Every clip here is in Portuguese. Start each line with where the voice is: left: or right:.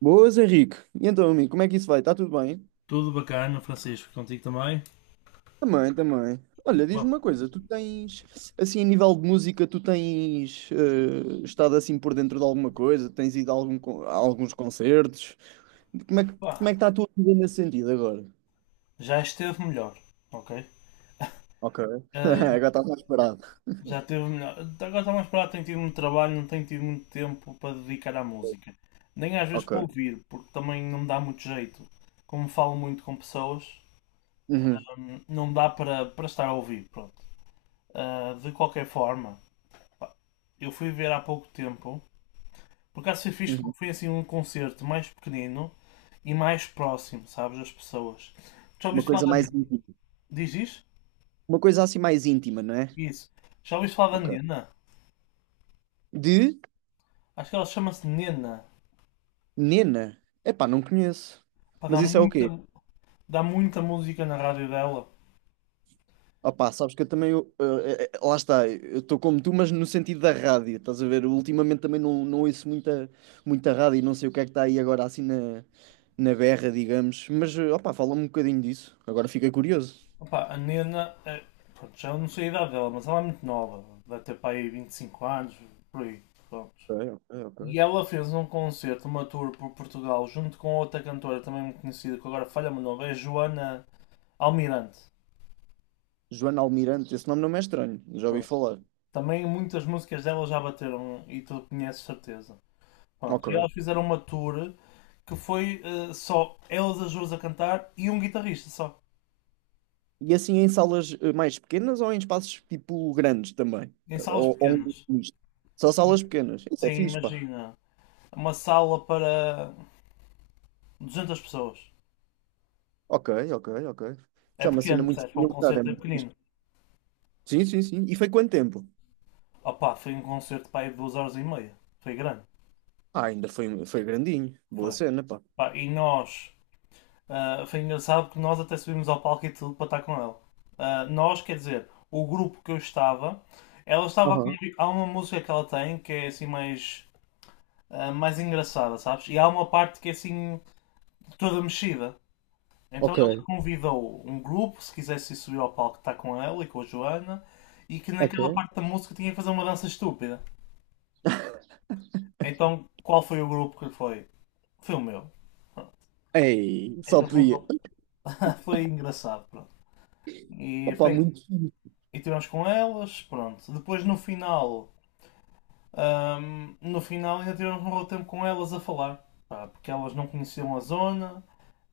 right: Boas, Henrique. E então, amigo, como é que isso vai? Está tudo bem?
left: Tudo bacana, Francisco, contigo também.
right: Também, também. Olha, diz-me
left: Bom,
right: uma coisa, tu tens, assim, a nível de música, tu tens estado assim por dentro de alguma coisa? Tens ido a a alguns concertos? Como é que, como é
left: pá,
right: que está a tua vida nesse sentido agora?
left: Já esteve melhor, ok?
right: Ok.
left: Ahm,
right: Agora estás mais parado.
left: Já esteve melhor. Agora está mais parado, tenho tido muito trabalho, não tenho tido muito tempo para dedicar à música. Nem às vezes
right: Ok.
left: para ouvir, porque também não me dá muito jeito. Como falo muito com pessoas,
right: Uhum,
left: não dá para estar a ouvir, pronto. Ah, de qualquer forma, eu fui ver há pouco tempo, por acaso foi fixe
right: uhum.
left: porque foi assim um concerto mais pequenino e mais próximo, sabes, das pessoas. Já
right: Uma
left: ouviste falar
right: coisa
left: da...
right: mais íntima.
left: Diz?
right: Uma coisa assim mais íntima, não é?
left: Isso. Já ouviste falar da
right: Ok.
left: Nena?
right: De
left: Acho que ela chama-se Nena.
right: Nena. Epá, não conheço.
left: Pá,
right: Mas
left: dá
right: isso é o quê?
left: muita, dá muita música na rádio dela.
right: Opá, sabes que eu também, lá está, eu estou como tu, mas no sentido da rádio, estás a ver? Eu ultimamente também não, não ouço muita, muita rádio e não sei o que é que está aí agora assim na, na berra, digamos. Mas, opá, fala-me um bocadinho disso, agora fiquei curioso.
left: Opa, a Nena, é, pronto, já não sei a idade dela, mas ela é muito nova. Deve ter para aí 25 anos, por aí. Pronto.
right: Ok, ok,
left: E
right: ok.
left: ela fez um concerto, uma tour por Portugal, junto com outra cantora também muito conhecida, que agora falha-me o nome, é Joana Almirante.
right: Joana Almirante, esse nome não me é estranho, já ouvi
left: Pronto.
right: falar.
left: Também muitas músicas dela já bateram e tu conheces certeza. Pá.
right: Ok.
left: E elas fizeram uma tour que foi só elas as duas a cantar e um guitarrista só.
right: E assim em salas mais pequenas ou em espaços tipo grandes também?
left: Em salas
right: Ou
left: pequenas.
right: um misto? Só salas pequenas, isso é
left: Sim,
right: fixe, pá.
left: imagina. Uma sala para 200 pessoas.
right: Ok, ok, ok.
left: É
right: Isso é uma cena
left: pequeno,
right: muito
left: percebes? Para um
right: militar, é
left: concerto é
right: muito fixe.
left: pequenino.
right: Sim, sim, sim. E foi quanto tempo?
left: Opa, foi um concerto para aí de duas horas e meia. Foi grande.
right: Ah, ainda foi, um, foi grandinho. Boa
left: Foi.
right: cena, pá.
left: Pá, e nós. Foi engraçado que nós até subimos ao palco e tudo para estar com ela. Ah, nós, quer dizer, o grupo que eu estava. Ela estava a
right: Aham,
left: convi- Há uma música que ela tem que é assim mais mais engraçada, sabes? E há uma parte que é assim, toda mexida. Então
right: ok,
left: ela convidou um grupo, se quisesse ir subir ao palco, está com ela e com a Joana, e que naquela
right: ok.
left: parte da música tinha que fazer uma dança estúpida. Então qual foi o grupo que foi? Foi o meu.
right: Ei, só
left: Então fomos
right: podia.
left: ao- Foi engraçado, pronto. E,
right: Opa,
left: foi-
right: muito fixe.
left: e tivemos com elas, pronto. Depois no final No final ainda tivemos um bom tempo com elas a falar, pá, porque elas não conheciam a zona,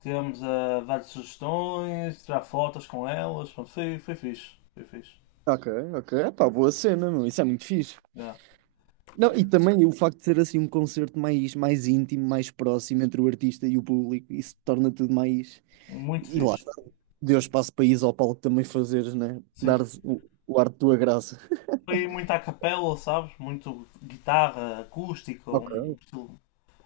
left: tivemos a dar sugestões, tirar fotos com elas, pronto, foi fixe, foi fixe.
right: Ok, ok. Pá, boa cena, meu. Isso é muito fixe.
left: Já.
right: Não, e também o facto de ser assim um concerto mais, mais íntimo, mais próximo entre o artista e o público, isso torna tudo mais.
left: Muito
right: E lá
left: fixe.
right: está. Deu espaço para ires ao palco também fazeres, né?
left: Sim.
right: Dar o ar de tua graça.
left: Foi muito à capela, sabes? Muito guitarra acústica,
right: Ok,
left: um estilo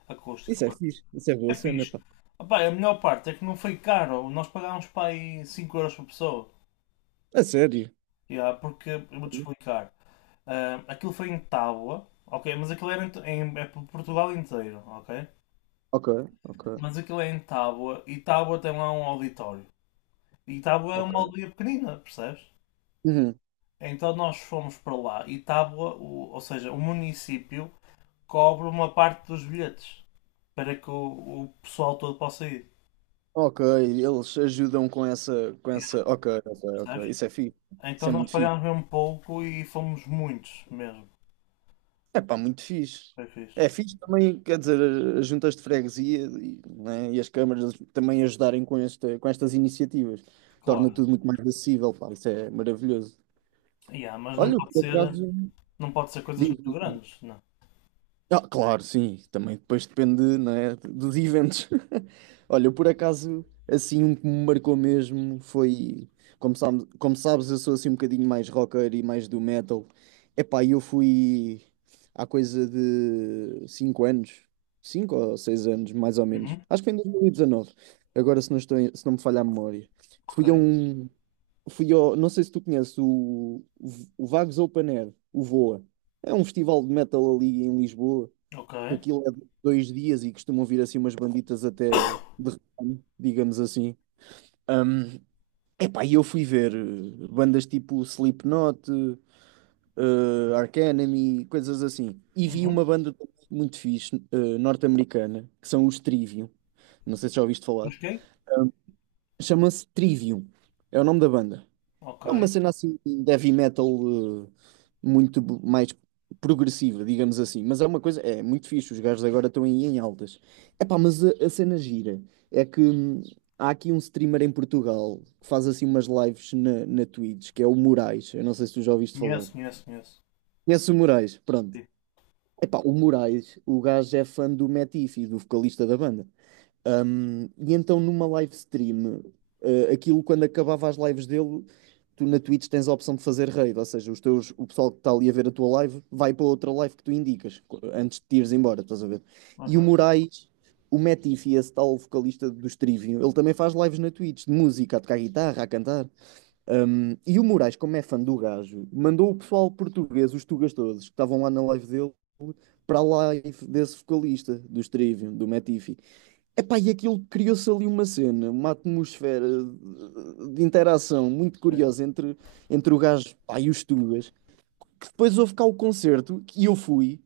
left: acústico.
right: isso é
left: Pronto.
right: fixe. Isso é
left: É
right: boa cena,
left: fixe.
right: pá.
left: Opá, a melhor parte é que não foi caro. Nós pagámos para aí 5€ por pessoa.
right: A sério.
left: Yeah, porque eu vou-te explicar. Ah, aquilo foi em Tábua, ok? Mas aquilo era é por Portugal inteiro, ok?
right: Ok, ok,
left: Mas aquilo é em Tábua e Tábua tem lá um auditório. E Tábua é uma
right: ok.
left: aldeia pequenina, percebes?
right: Uhum.
left: Então nós fomos para lá e Tábua, o- Ou seja, o município cobre uma parte dos bilhetes para que o pessoal todo possa ir,
right: Ok, eles ajudam com essa, com
left: yeah,
right: essa. Ok, ok, ok.
left: percebes?
right: Isso é fixe.
left: Então
right: Isso é
left: nós
right: muito fixe.
left: pagámos mesmo pouco e fomos muitos mesmo.
right: É pá, muito fixe.
left: Foi
right: É
left: fixe.
right: fixe também, quer dizer, as juntas de freguesia e, né, e as câmaras também ajudarem com, esta, com estas iniciativas. Torna
left: Claro.
right: tudo muito mais acessível, pá. Isso é maravilhoso.
left: Yeah, mas não
right: Olha,
left: pode
right: por
left: ser,
right: acaso.
left: não pode ser coisas
right: Diz,
left: muito
right: diz.
left: grandes, não.
right: Ah, claro, sim. Também depois depende, né, dos eventos. Olha, eu, por acaso, assim, um que me marcou mesmo foi. Como sabes, eu sou assim um bocadinho mais rocker e mais do metal. Epá, e eu fui há coisa de 5 anos, 5 ou 6 anos, mais ou menos.
left: Uhum.
right: Acho que foi em 2019. Agora, se não estou, se não me falha a memória.
left: Ok.
right: Fui a um. Fui ao, não sei se tu conheces o Vagos Open Air, o VOA. É um festival de metal ali em Lisboa
left: Ok.
right: que aquilo é de 2 dias e costumam vir assim umas banditas até de ramo, digamos assim. Epá, e eu fui ver bandas tipo Slipknot, Arch Enemy, coisas assim. E vi
left: Uhum.
right: uma banda muito fixe, norte-americana, que são os Trivium. Não sei se já ouviste falar.
left: Busquei?
right: Chama-se Trivium. É o nome da banda.
left: Ok.
right: É uma cena assim de heavy metal eh, mais progressiva, digamos assim. Mas é uma coisa, é muito fixe, os gajos agora estão aí em altas. Epá, mas a cena gira é que há aqui um streamer em Portugal que faz assim umas lives na Twitch, que é o Moraes. Eu não sei se tu já ouviste falar.
left: Conheço.
right: Conhece o Moraes? Pronto.
left: Sim.
right: Epá, o Moraes, o gajo é fã do Metifi, do vocalista da banda. E então numa live stream, aquilo quando acabava as lives dele, tu na Twitch tens a opção de fazer raid, ou seja, os teus, o pessoal que está ali a ver a tua live vai para outra live que tu indicas antes de te ires embora, estás a ver? E o
left: Aham.
right: Moraes, o Metifi, esse tal vocalista do Trivium, ele também faz lives na Twitch de música, a tocar guitarra, a cantar. E o Moraes, como é fã do gajo, mandou o pessoal português, os tugas todos, que estavam lá na live dele. Para a live desse vocalista do Trivium, do Metifi. Epá, e aquilo criou-se ali uma cena, uma atmosfera de interação muito
left: Yeah.
right: curiosa entre, entre o gajo, pá, e os Tugas, que depois houve cá o concerto, e eu fui,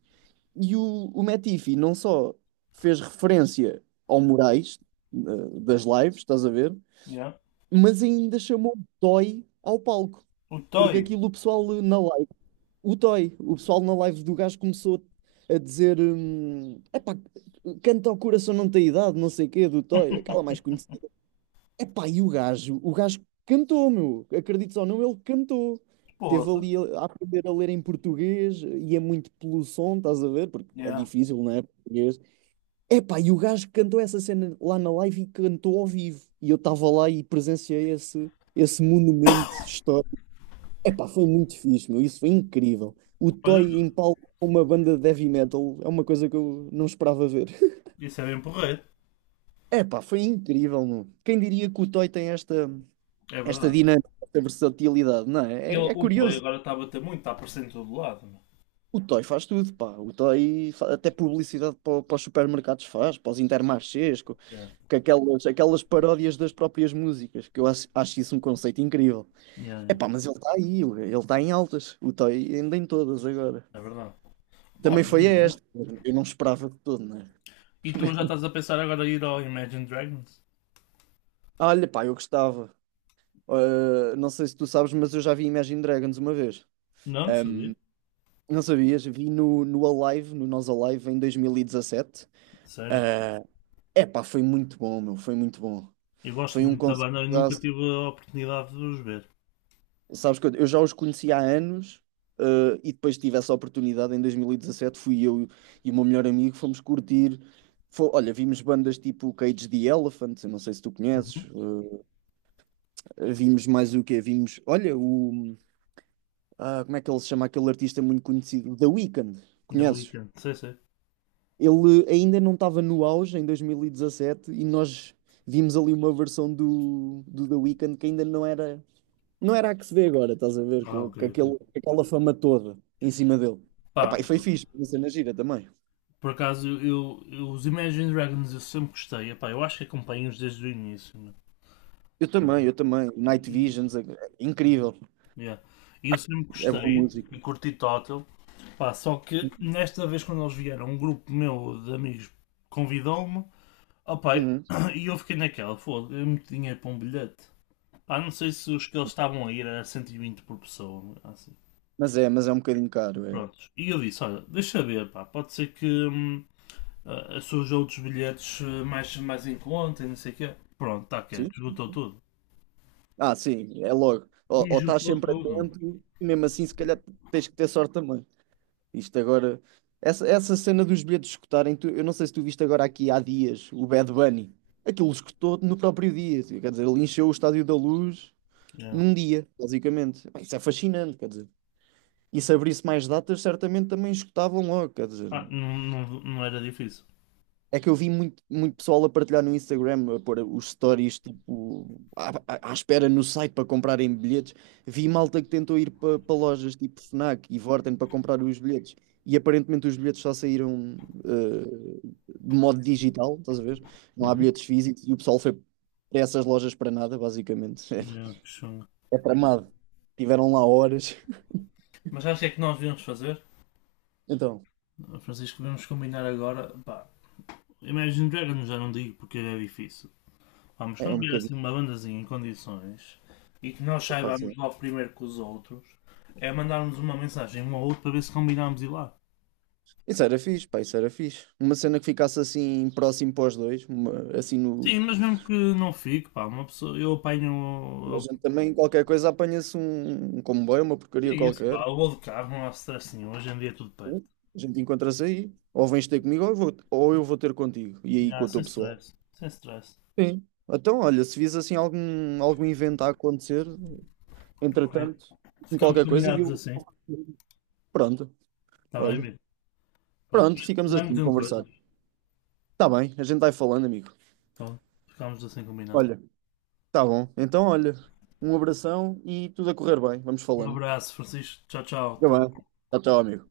right: e o Matifi não só fez referência ao Moraes, das lives, estás a ver,
left: Yeah.
right: mas ainda chamou Toy ao palco,
left: O
right: porque
left: Toy.
right: aquilo o pessoal na live o Toy, o pessoal na live do gajo começou a dizer: epá, canta ao coração não tem idade, não sei o quê, do Toy, aquela mais conhecida. Epá, e o gajo cantou, meu, acredites ou não, ele cantou. Teve
left: Porra.
right: ali a aprender a ler em português, e é muito pelo som, estás a ver? Porque é
left: Yeah.
right: difícil, não é? Português. Epá, e o gajo cantou essa cena lá na live e cantou ao vivo. E eu estava lá e presenciei esse, esse monumento histórico. Epá, foi muito fixe, meu. Isso foi incrível. O
left: Olha,
right: Toy em palco com uma banda de heavy metal é uma coisa que eu não esperava ver.
left: isso é bem porreiro.
right: Epá, foi incrível, meu. Quem diria que o Toy tem esta,
left: É
right: esta
left: verdade.
right: dinâmica, esta versatilidade, não é? É, é
left: O Toy
right: curioso.
left: agora está a bater muito, está a aparecer em todo lado, meu.
right: O Toy faz tudo, pá. Até publicidade para, para os supermercados faz, para os Intermarchés,
left: Yeah.
right: com aquelas, aquelas paródias das próprias músicas, que eu acho, acho isso um conceito incrível.
left: Yeah, yeah.
right: Epá, mas ele está aí, ele está em altas. O Toy ainda em todas agora.
left: É verdade. Pá,
right: Também
left: mas
right: foi
left: não é.
right: esta. Eu não esperava de todo, né?
left: E tu já estás a pensar agora em ir ao Imagine Dragons?
right: Olha, pá, eu gostava. Não sei se tu sabes, mas eu já vi Imagine Dragons uma vez.
left: Não, não sabia.
right: Não sabias? Vi no, no Alive, no Nós Alive, em 2017.
left: Sério.
right: É pá, foi muito bom, meu. Foi muito bom.
left: Eu gosto
right: Foi um
left: muito da
right: concerto.
left: banda e nunca tive a oportunidade de os ver.
right: Sabes que eu já os conhecia há anos. E depois tive essa oportunidade em 2017. Fui eu e o meu melhor amigo, fomos curtir. Olha, vimos bandas tipo Cage the Elephant. Eu não sei se tu conheces.
left: Uhum.
right: Vimos mais o quê? Vimos, olha, o. Como é que ele se chama? Aquele artista muito conhecido, The Weeknd,
left: Da
right: conheces?
left: Weekend. Sei, sei.
right: Ele ainda não estava no auge em 2017 e dezassete e nós vimos ali uma versão do, do The Weeknd que ainda não era, não era a que se vê agora, estás a ver?
left: Ah, ok.
right: Com
left: Ok.
right: aquele, com aquela fama toda em cima dele.
left: Pá,
right: Epá, e foi fixe, uma cena gira também.
left: por acaso, os Imagine Dragons eu sempre gostei. Epá, eu acho que acompanho-os desde o início, né?
right: Eu também, eu também. O Night
left: E,
right: Visions, é incrível,
left: yeah. E eu sempre
right: é boa
left: gostei
right: música.
left: e curti total. Pá, só que nesta vez, quando eles vieram, um grupo meu de amigos convidou-me. Opá,
right: Uhum.
left: e eu fiquei naquela, foda, é muito dinheiro para um bilhete. Pá, não sei se os que eles estavam a ir era 120 por pessoa. Assim.
right: Mas é um bocadinho caro, é.
left: Prontos. E eu disse, olha, deixa ver, pá, pode ser que, surge outros bilhetes mais em conta e não sei o quê. Pronto, tá que
right: Sim.
left: esgotou tudo.
right: Ah, sim, é logo.
left: E
right: Ou estás
left: esgotou
right: sempre
left: tudo.
right: atento, mesmo assim, se calhar tens que ter sorte também. Isto agora, essa cena dos bilhetes escutarem, tu- eu não sei se tu viste agora aqui há dias o Bad Bunny. Aquilo escutou no próprio dia, quer dizer, ele encheu o Estádio da Luz
left: Yeah.
right: num dia, basicamente. Pá, isso é fascinante, quer dizer. E se abrisse mais datas, certamente também escutavam logo, quer dizer.
left: Ah, não era difícil.
right: É que eu vi muito, muito pessoal a partilhar no Instagram, a pôr os stories tipo, à espera no site para comprarem bilhetes. Vi malta que tentou ir para lojas tipo Fnac e Vorten para comprar os bilhetes. E aparentemente os bilhetes só saíram eh, de modo digital, estás a ver? Não há
left: Uhum.
right: bilhetes físicos e o pessoal foi para essas lojas para nada, basicamente.
left: Yeah, que chunga.
right: É, tramado. Tiveram lá horas.
left: Mas acho que é que nós devemos fazer,
right: Então,
left: Francisco, devemos combinar agora. Pá, Imagine Dragons já não digo porque é difícil. Vamos,
right: é
left: quando
right: um
left: vier
right: bocadinho.
left: assim uma bandazinha em condições e que nós
right: Pá, assim.
left: saibamos logo primeiro que os outros, é mandarmos uma mensagem um ao outro para ver se combinamos ir lá.
right: Isso era fixe, pá, isso era fixe. Uma cena que ficasse assim próximo para os dois, uma- assim no,
left: Sim, mas mesmo que não fique, pá, uma pessoa, eu
right: a
left: apanho,
right: gente
left: eu
right: também, qualquer coisa, apanha-se um, um comboio, uma
left: é
right: porcaria
left: isso,
right: qualquer.
left: pá. Eu vou de carro, não há stress nenhum. Hoje em dia é tudo perto.
right: A gente encontra-se aí. Ou vens ter comigo, ou eu vou ter contigo. E aí com
left: Já,
right: o teu
left: sem
right: pessoal.
left: stress. Sem stress.
right: Sim. Então, olha, se vis assim algum, algum evento a acontecer,
left: Ok.
right: entretanto, com
left: Ficamos
right: qualquer coisa, e
left: combinados
right: eu.
left: assim.
right: Pronto,
left: Está bem,
right: olha.
left: amigo? Pá, tu
right: Pronto, ficamos
left: vai-me
right: assim, a
left: dizendo
right: conversar.
left: coisas.
right: Tá bem, a gente vai falando, amigo.
left: Pá, ficamos assim combinados.
right: Olha, tá bom. Então, olha, um abração e tudo a correr bem. Vamos
left: Um
right: falando.
left: abraço, Francisco. Tchau, tchau.
right: Tá
left: Tudo
right: bem. Até, amigo.